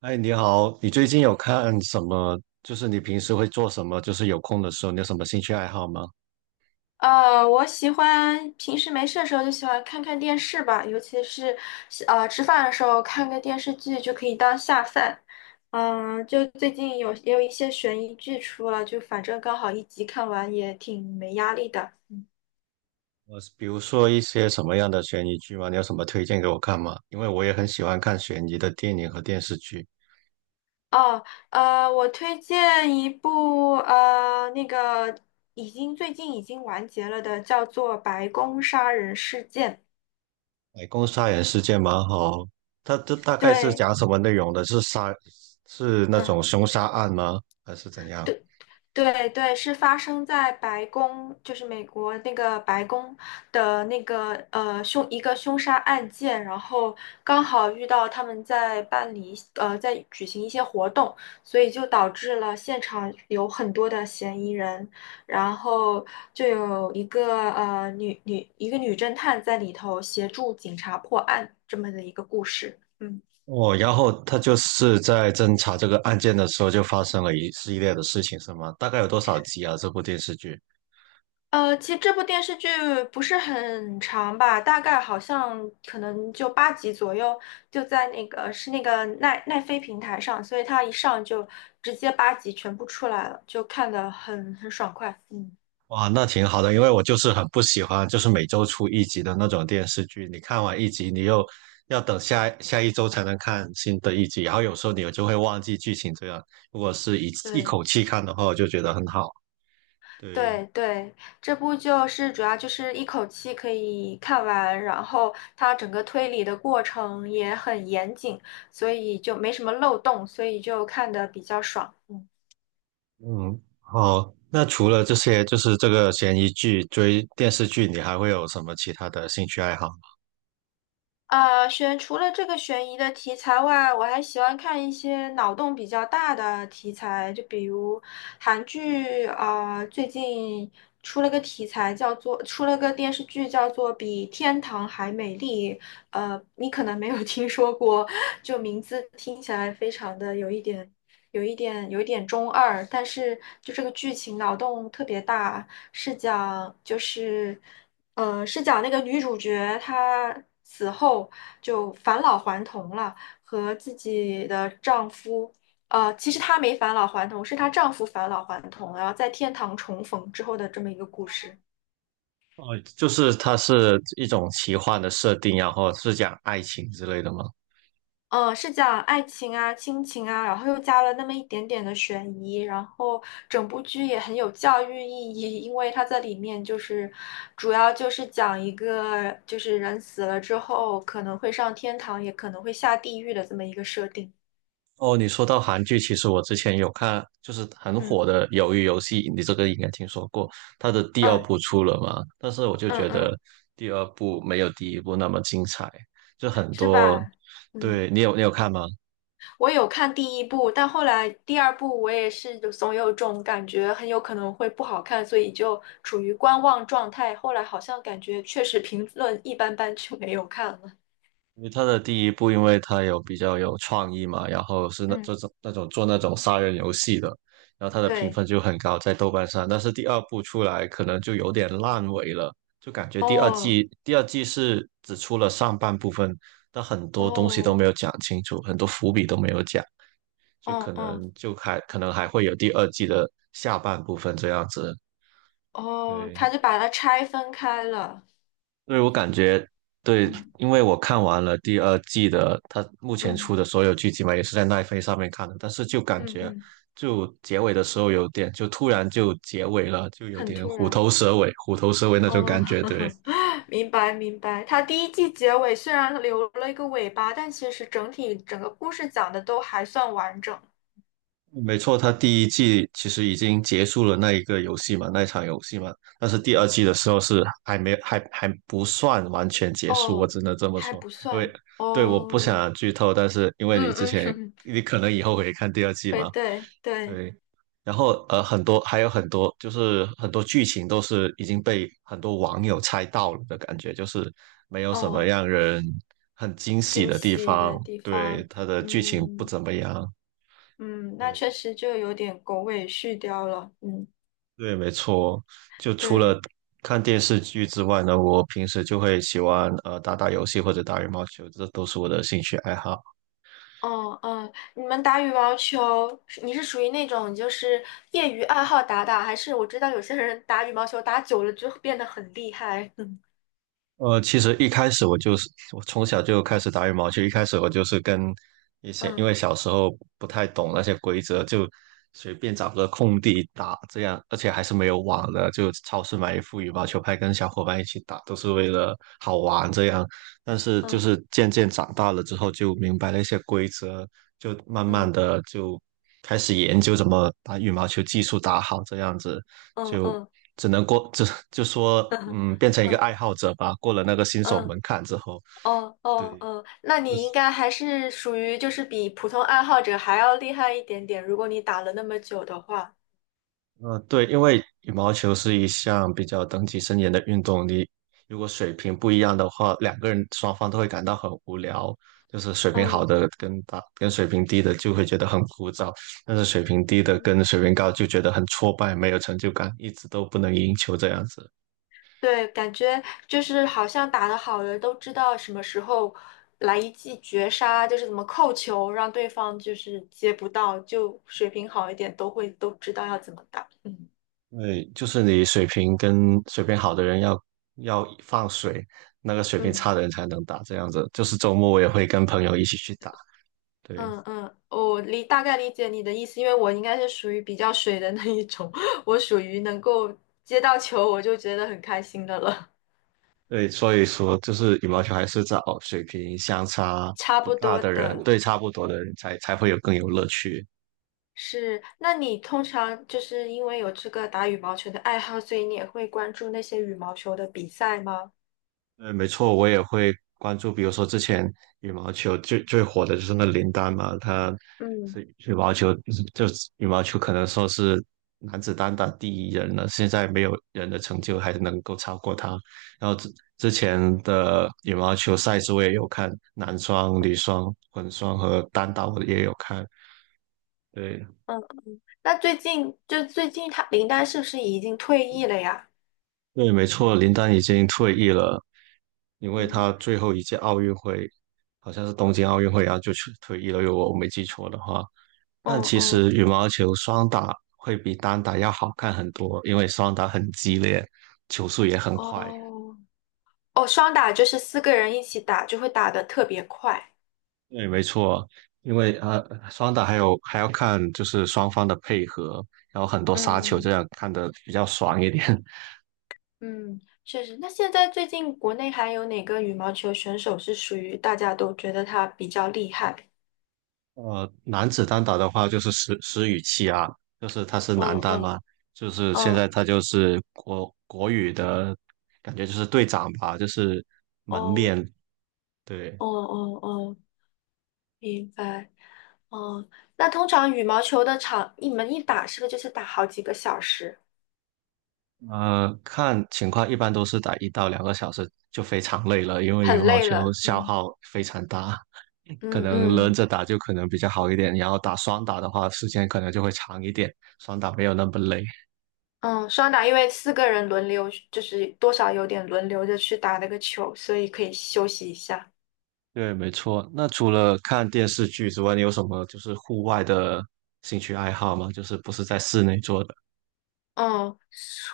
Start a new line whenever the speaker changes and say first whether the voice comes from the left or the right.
right: 哎，你好，你最近有看什么？就是你平时会做什么？就是有空的时候，你有什么兴趣爱好吗？
left: 我喜欢平时没事的时候就喜欢看看电视吧，尤其是吃饭的时候看个电视剧就可以当下饭。嗯，就最近也有一些悬疑剧出了，就反正刚好一集看完也挺没压力的。
right: 比如说一些什么样的悬疑剧吗？你有什么推荐给我看吗？因为我也很喜欢看悬疑的电影和电视剧。
left: 哦，我推荐一部最近已经完结了的，叫做《白宫杀人事件》。
right: 白宫杀人事件蛮好，它这大概是
left: 对，
right: 讲什么内容的？是杀，是那
left: 嗯。
right: 种凶杀案吗？还是怎样？
left: 对。对，是发生在白宫，就是美国那个白宫的那个呃凶一个凶杀案件，然后刚好遇到他们在办理在举行一些活动，所以就导致了现场有很多的嫌疑人，然后就有一个女侦探在里头协助警察破案这么的一个故事。嗯。
right: 哦，然后他就是在侦查这个案件的时候，就发生了一系列的事情，是吗？大概有多少集啊？这部电视剧？
left: 其实这部电视剧不是很长吧，大概好像可能就八集左右，就在那个是那个奈飞平台上，所以它一上就直接八集全部出来了，就看得很爽快。嗯，
right: 哇，那挺好的，因为我就是很不喜欢，就是每周出一集的那种电视剧。你看完一集，你又要等下一周才能看新的一集，然后有时候你就会忘记剧情。这样，如果是一口
left: 对
right: 气看的话，我就觉得很好。对，
left: 对，这部就是主要就是一口气可以看完，然后它整个推理的过程也很严谨，所以就没什么漏洞，所以就看得比较爽。嗯
right: 嗯，好。那除了这些，就是这个悬疑剧、追电视剧，你还会有什么其他的兴趣爱好吗？
left: 啊，除了这个悬疑的题材外，我还喜欢看一些脑洞比较大的题材，就比如韩剧，啊，最近出了个电视剧叫做《比天堂还美丽》，你可能没有听说过，就名字听起来非常的有一点。有一点中二，但是就这个剧情脑洞特别大，是讲就是呃是讲那个女主角她死后就返老还童了，和自己的丈夫。其实她没返老还童，是她丈夫返老还童，然后在天堂重逢之后的这么一个故事。
right: 哦，就是它是一种奇幻的设定啊，然后是讲爱情之类的吗？
left: 嗯，是讲爱情啊、亲情啊，然后又加了那么一点点的悬疑，然后整部剧也很有教育意义，因为它在里面就是主要就是讲一个就是人死了之后可能会上天堂，也可能会下地狱的这么一个设定。
right: 哦，你说到韩剧，其实我之前有看，就是很
left: 嗯
right: 火的《鱿鱼游戏》，你这个应该听说过。它的第二
left: 嗯
right: 部出了嘛？但是我就
left: 嗯
right: 觉得
left: 嗯，
right: 第二部没有第一部那么精彩，就很
left: 是
right: 多。
left: 吧？嗯。
right: 对，你有看吗？
left: 我有看第一部，但后来第二部我也是就总有种感觉，很有可能会不好看，所以就处于观望状态。后来好像感觉确实评论一般般，就没有看了。
right: 因为他的第一部，因为他有比较有创意嘛，然后是那
left: 嗯，
right: 这种那种做那种杀人游戏的，然后他的评
left: 对，
right: 分就很高，在豆瓣上。但是第二部出来可能就有点烂尾了，就感觉第二
left: 哦，
right: 季第二季是只出了上半部分，但很多东西都
left: 哦，
right: 没有讲清楚，很多伏笔都没有讲，就
left: 哦，
right: 可
left: 哦，
right: 能就还可能还会有第二季的下半部分这样子。
left: 哦,
right: 对，
left: 他就把它拆分开了。
right: 对，我感觉对，
left: 嗯
right: 因为我看完了第二季的，它目前
left: 嗯
right: 出的所有剧集嘛，也是在奈飞上面看的，但是就感
left: 嗯
right: 觉
left: 嗯，
right: 就结尾的时候有点，就突然就结尾了，就有
left: 很
right: 点
left: 突
right: 虎
left: 然。
right: 头蛇尾，虎头蛇尾那种
left: 哦，
right: 感觉。对，
left: 明白明白。他第一季结尾虽然留了一个尾巴，但其实整体整个故事讲的都还算完整。
right: 没错，它第一季其实已经结束了那一个游戏嘛，那一场游戏嘛，但是第二季的时候是还没还还不算完全结束，我
left: 哦，
right: 只能这么
left: 还
right: 说，
left: 不
right: 因为
left: 算
right: 对，我不
left: 哦，
right: 想剧透，但是因为
left: 嗯
right: 你之前
left: 嗯，
right: 你可能以后会看第二 季
left: 对
right: 嘛。
left: 对对，
right: 对，然后很多还有很多，就是很多剧情都是已经被很多网友猜到了的感觉，就是没有什么
left: 哦，
right: 让人很惊喜
left: 惊
right: 的地
left: 喜的
right: 方。
left: 地
right: 对，
left: 方，
right: 它的剧情不
left: 嗯
right: 怎么样。
left: 嗯，那
right: 对，
left: 确实就有点狗尾续貂了，嗯，
right: 对，没错。就除
left: 对，
right: 了看电视剧之外呢，我平时就会喜欢打打游戏或者打羽毛球，这都是我的兴趣爱好。
left: 哦嗯，你们打羽毛球，你是属于那种就是业余爱好打打，还是我知道有些人打羽毛球打久了就变得很厉害，
right: 其实一开始我就是我从小就开始打羽毛球，一开始我就是跟一些，因
left: 嗯
right: 为小时候不太懂那些规则，就随便找个空地打，这样，而且还是没有网的，就超市买一副羽毛球拍，跟小伙伴一起打，都是为了好玩这样。但是就是渐渐长大了之后，就明白了一些规则，就慢慢
left: 嗯
right: 的就开始研究怎么把羽毛球技术打好，这样子
left: 嗯嗯
right: 就
left: 嗯
right: 只能过，就就说
left: 嗯
right: 嗯，变成一个
left: 嗯。
right: 爱好者吧。过了那个新手
left: 嗯
right: 门槛之后，
left: 哦哦
right: 对，
left: 哦，那
right: 就
left: 你
right: 是
left: 应该还是属于就是比普通爱好者还要厉害一点点，如果你打了那么久的话。
right: 对，因为羽毛球是一项比较等级森严的运动，你如果水平不一样的话，两个人双方都会感到很无聊。就是水平好
left: 嗯，
right: 的跟水平低的就会觉得很枯燥，但是水平低的
left: 嗯
right: 跟水平高就觉得很挫败，没有成就感，一直都不能赢球这样子。
left: 对，感觉就是好像打得好的都知道什么时候来一记绝杀，就是怎么扣球，让对方就是接不到，就水平好一点都会都知道要怎么打。嗯
right: 对，就是你水平跟水平好的人要放水，那个水平
left: 嗯。
right: 差的人才能打，这样子。就是周末我也会跟朋友一起去打，对
left: 嗯嗯，大概理解你的意思，因为我应该是属于比较水的那一种，我属于能够接到球我就觉得很开心的了。
right: 对，所以说就是羽毛球还是找水平相差
left: 差
right: 不
left: 不
right: 大
left: 多
right: 的人，
left: 的
right: 对差不多的人才会有更有乐趣。
left: 是，那你通常就是因为有这个打羽毛球的爱好，所以你也会关注那些羽毛球的比赛吗？
right: 对，没错，我也会关注，比如说之前羽毛球最火的就是那林丹嘛，他
left: 嗯
right: 是羽毛球，就是羽毛球可能说是男子单打第一人了，现在没有人的成就还能够超过他。然后之前的羽毛球赛事我也有看，男双、女双、混双和单打我也有看。对
left: 嗯，那最近他林丹是不是已经退役了呀？
right: 对，没错，林丹已经退役了。因为
left: 嗯
right: 他最后一届奥运会好像是东京奥运会啊，然后就去退役了，如果我没记错的话。但
left: 嗯
right: 其实
left: 嗯，
right: 羽毛球双打会比单打要好看很多，因为双打很激烈，球速也很快。
left: 哦哦，双打就是四个人一起打，就会打得特别快。
right: 对，没错，因为双打还要看就是双方的配合，然后很多杀球，这
left: 嗯。
right: 样看得比较爽一点。
left: 嗯，确实。那现在最近国内还有哪个羽毛球选手是属于大家都觉得他比较厉害？
right: 男子单打的话就是石宇奇啊，就是他是男
left: 哦
right: 单
left: 哦
right: 嘛，就是现在
left: 哦
right: 他就是国羽的感觉就是队长吧，就是门
left: 哦
right: 面。对，
left: 哦，明白。哦，那通常羽毛球的场，你们一打是不是就是打好几个小时，
right: 看情况一般都是打一到两个小时就非常累了，因为羽
left: 很
right: 毛
left: 累
right: 球
left: 了？
right: 消
left: 嗯
right: 耗非常大，可
left: 嗯
right: 能轮
left: 嗯
right: 着打就可能比较好一点，然后打双打的话时间可能就会长一点，双打没有那么累。
left: 嗯，双打因为四个人轮流，就是多少有点轮流着去打那个球，所以可以休息一下。
right: 对，没错。那除了看电视剧之外，你有什么就是户外的兴趣爱好吗？就是不是在室内做的？
left: 嗯，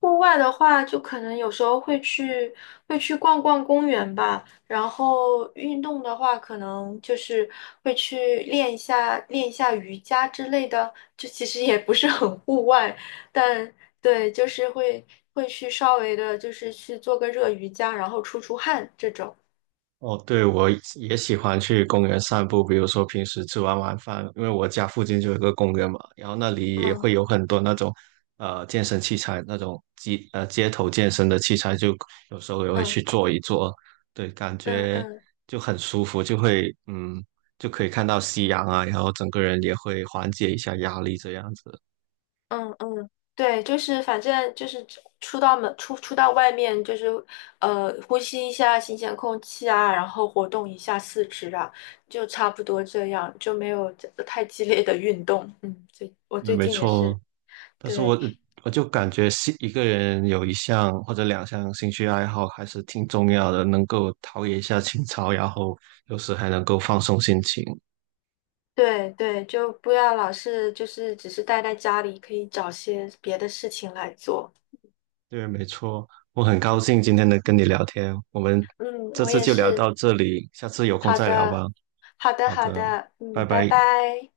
left: 户外的话，就可能有时候会去会去逛逛公园吧。然后运动的话，可能就是会去练一下瑜伽之类的。就其实也不是很户外，但对，就是会去稍微的，就是去做个热瑜伽，然后出汗这种。
right: 哦，对，我也喜欢去公园散步，比如说平时吃完晚饭，因为我家附近就有一个公园嘛，然后那里也
left: 嗯
right: 会有很多那种健身器材，那种街头健身的器材，就有时候也会
left: 嗯
right: 去做一做，对，感
left: 嗯
right: 觉
left: 嗯。
right: 就很舒服，就会嗯就可以看到夕阳啊，然后整个人也会缓解一下压力这样子。
left: 嗯嗯，对，就是反正就是出到外面，就是呼吸一下新鲜空气啊，然后活动一下四肢啊，就差不多这样，就没有太激烈的运动。嗯，我
right: 嗯，
left: 最
right: 没
left: 近也
right: 错，
left: 是，
right: 但是
left: 对
right: 我就感觉是一个人有一项或者两项兴趣爱好还是挺重要的，能够陶冶一下情操，然后有时还能够放松心情。
left: 对，就不要老是就是只是待在家里，可以找些别的事情来做。
right: 对，没错，我很高兴今天能跟你聊天，我们
left: 嗯，
right: 这
left: 我
right: 次
left: 也
right: 就聊
left: 是。
right: 到这里，下次有空
left: 好
right: 再聊吧。
left: 的，好的，
right: 好
left: 好
right: 的，
left: 的。
right: 拜
left: 嗯，拜
right: 拜。
left: 拜。